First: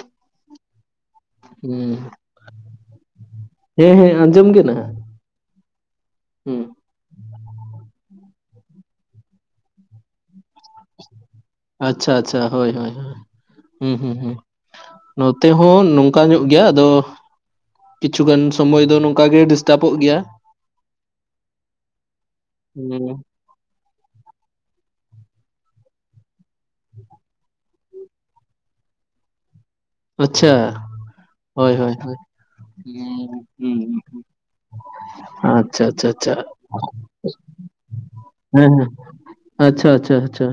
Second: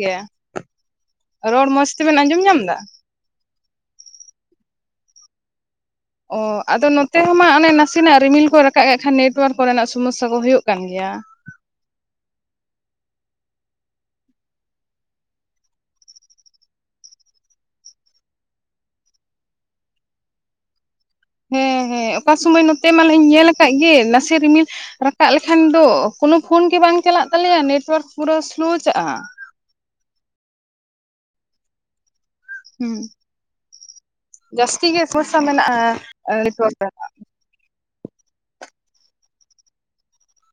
ᱜᱮᱭᱟ, ᱨᱚᱲ ᱢᱚᱸᱡᱽ ᱦᱩᱸ ᱛᱮ ᱵᱮᱱ ᱟᱸᱡᱚᱢ ᱧᱟᱢ ᱮᱫᱟ? ᱦᱮᱸ, ᱦᱮᱸ, ᱟᱸᱡᱚᱢ ᱠᱟᱱᱟ᱾ ᱚ ᱟᱫᱚ ᱱᱚᱛᱮ ᱦᱚᱸ ᱢᱟ ᱚᱱᱮ ᱱᱟᱥᱮ ᱱᱟᱜ ᱨᱤᱢᱤᱞ ᱠᱚ ᱨᱟᱠᱟᱵ ᱮᱫ ᱠᱷᱟᱱ, ᱱᱮᱴᱣᱟᱨ ᱠᱚᱨᱮ ᱱᱟᱜ ᱥᱚᱢᱚᱥ ᱥᱟ ᱠᱚ ᱦᱳᱭᱳᱜ ᱠᱟᱱ ᱜᱮᱭᱟ᱾ ᱟᱪᱪᱷᱟ, ᱟᱪᱪᱷᱟ, ᱦᱳᱭ, ᱦᱳᱭ, ᱦᱳᱭ᱾ ᱦᱩᱸ, ᱦᱩᱸ, ᱦᱩᱸ, ᱱᱚᱛᱮ ᱦᱚᱸ ᱱᱚᱝᱠᱟ ᱧᱚᱜ ᱜᱮᱭᱟ᱾ ᱟᱫᱚ ᱠᱤᱪᱷᱩ ᱜᱟᱱ ᱥᱚᱢᱚᱭ ᱫᱚ ᱱᱚᱝ ᱠᱟᱜ ᱜᱮᱭ ᱰᱤᱥ ᱴᱟᱵᱚᱜ ᱮᱫ ᱜᱮᱭᱟ᱾ ᱦᱮᱸ ᱦᱮᱸ, ᱚᱠᱟ ᱥᱩᱢᱚᱭ ᱱᱚᱛᱮ ᱦᱩᱸ ᱢᱟᱱᱮᱧ ᱧᱮᱞ ᱟᱠᱟᱫ ᱜᱮ, ᱱᱟᱥᱮ ᱨᱤᱢᱤᱞ ᱨᱟᱠᱟᱵ ᱞᱮᱠᱷᱟᱱ ᱫᱚ ᱠᱳᱱᱳ ᱯᱷᱳᱱ ᱜᱮ ᱵᱟᱝ ᱪᱟᱞᱟᱜ ᱛᱟᱞᱮᱼᱟ, ᱱᱮᱴᱣᱟᱨ ᱯᱩᱨᱟᱹ ᱥᱳᱞᱳ ᱪᱟᱜᱼᱟ᱾ ᱟᱪᱪᱷᱟ, ᱦᱳᱭ, ᱦᱳᱭ᱾ ᱦᱩᱸ ᱡᱟᱹᱥᱛᱤ ᱜᱮ ᱥᱚᱢᱚᱥᱥᱟ ᱢᱮᱱᱟᱜᱼᱟ᱾ ᱟᱪᱪᱷᱟ, ᱟᱪᱪᱷᱟ, ᱟᱪᱪᱷᱟ᱾ [inaudible] ᱱᱮᱴᱣᱟᱨᱠ ᱦᱮᱸ ᱦᱮᱸ, ᱟᱪᱪᱷᱟ, ᱟᱪᱪᱷᱟ, ᱟᱪᱪᱷᱟ,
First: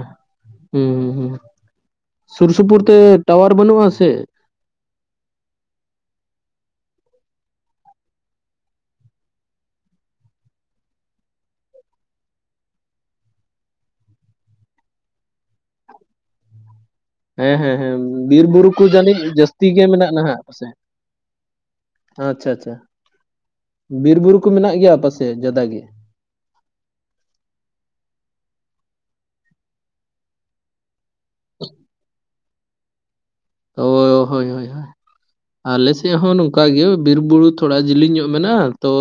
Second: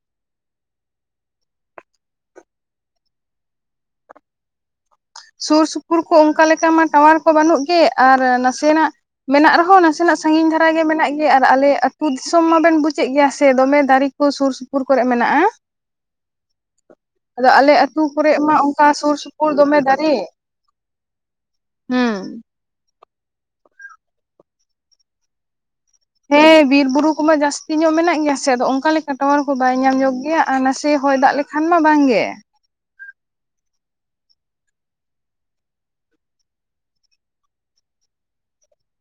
ᱦᱩᱸ ᱦᱩᱸ ᱦᱩᱸ᱾ ᱥᱩᱨ ᱥᱩᱯᱩᱨ ᱛᱮ ᱴᱟᱣᱟᱨ ᱵᱟᱹᱱᱩᱜᱼᱟ ᱥᱮ? ᱥᱩᱨ ᱥᱩᱯᱩᱨ ᱨᱮ ᱚᱱᱠᱟ ᱞᱮᱠᱟ ᱢᱟ ᱴᱟᱣᱟᱨ ᱠᱚ ᱵᱟᱹᱱᱩᱜ ᱜᱮ ᱟᱨ ᱱᱟᱥᱮ ᱱᱟᱜ ᱢᱮᱱᱟᱜ ᱨᱮ ᱦᱚᱸ ᱱᱟᱥᱮ ᱱᱟᱜ ᱥᱟᱸᱜᱤᱧ ᱫᱷᱟᱨᱟ ᱜᱮ ᱢᱮᱱᱟᱜ ᱜᱮᱭᱟ ᱟᱨ ᱟᱞᱮ ᱟᱹᱛᱩ ᱫᱤᱥᱚᱢ ᱢᱟ ᱵᱮᱱ ᱵᱩᱡ ᱮᱫ ᱜᱮᱭᱟ ᱥᱮ ᱫᱚᱢᱮ ᱫᱟᱨᱮ ᱚᱱᱟ ᱥᱩᱨ ᱥᱩᱯᱩᱨ ᱠᱚᱨᱮ ᱢᱮᱱᱟᱜᱼᱟ᱾ ᱟᱫᱚ ᱦᱮᱸ ᱟᱞᱮ ᱦᱮᱸ ᱦᱮᱸ, ᱟᱹᱛᱩ ᱠᱚᱨᱮᱜ ᱢᱟ ᱵᱤᱨ-ᱵᱩᱨᱩ ᱠᱚ ᱚᱱᱠᱟ ᱥᱩᱨ ᱡᱟᱹᱱᱤᱡ ᱥᱩᱯᱩᱨ ᱡᱟᱹᱥᱛᱤ ᱫᱚᱢᱮ ᱜᱮ ᱛᱤᱱᱟᱹᱜ ᱫᱟᱨᱮ ᱢᱮᱱᱟᱜ ᱯᱟᱥᱮᱪ? ᱦᱩᱸ ᱟᱪᱪᱷᱟ, ᱟᱪᱪᱷᱟ, ᱵᱤᱨ ᱵᱩᱨᱩ ᱠᱚ ᱢᱮᱱᱟᱜ ᱜᱮᱭᱟ, ᱟᱯᱮ ᱥᱮᱫ ᱡᱟᱫᱟ ᱜᱮ? ᱦᱮᱸ ᱵᱤᱨ ᱵᱩᱨᱩ ᱠᱚᱢᱟ ᱡᱟᱹᱥᱛᱤ ᱧᱚᱜ ᱢᱮᱱᱟᱜ ᱜᱮᱭᱟ ᱥᱮ ᱟᱫᱚ ᱚᱱᱠᱟ ᱞᱮᱠᱟ ᱴᱟᱣᱟᱨ ᱠᱚ ᱵᱟᱭ ᱧᱟᱢ ᱧᱚᱜ ᱜᱮᱭᱟ᱾ ᱟᱨ ᱱᱟᱥᱮ ᱦᱚᱭ ᱫᱟᱜ ᱞᱮᱠᱷᱟᱱ ᱢᱟ ᱵᱟᱝ ᱜᱮ᱾ ᱚ ᱦᱳᱭ ᱦᱳᱜᱼᱟ᱾ ᱟᱞᱮ ᱥᱮᱫ ᱦᱚᱸ ᱱᱚᱝᱠᱟ ᱜᱮ ᱵᱤᱨ ᱵᱩᱨᱩ ᱛᱷᱚᱲᱟ ᱡᱮᱞᱮᱧ ᱧᱚᱜ ᱢᱮᱱᱟᱜᱼᱟ ᱛᱚ᱾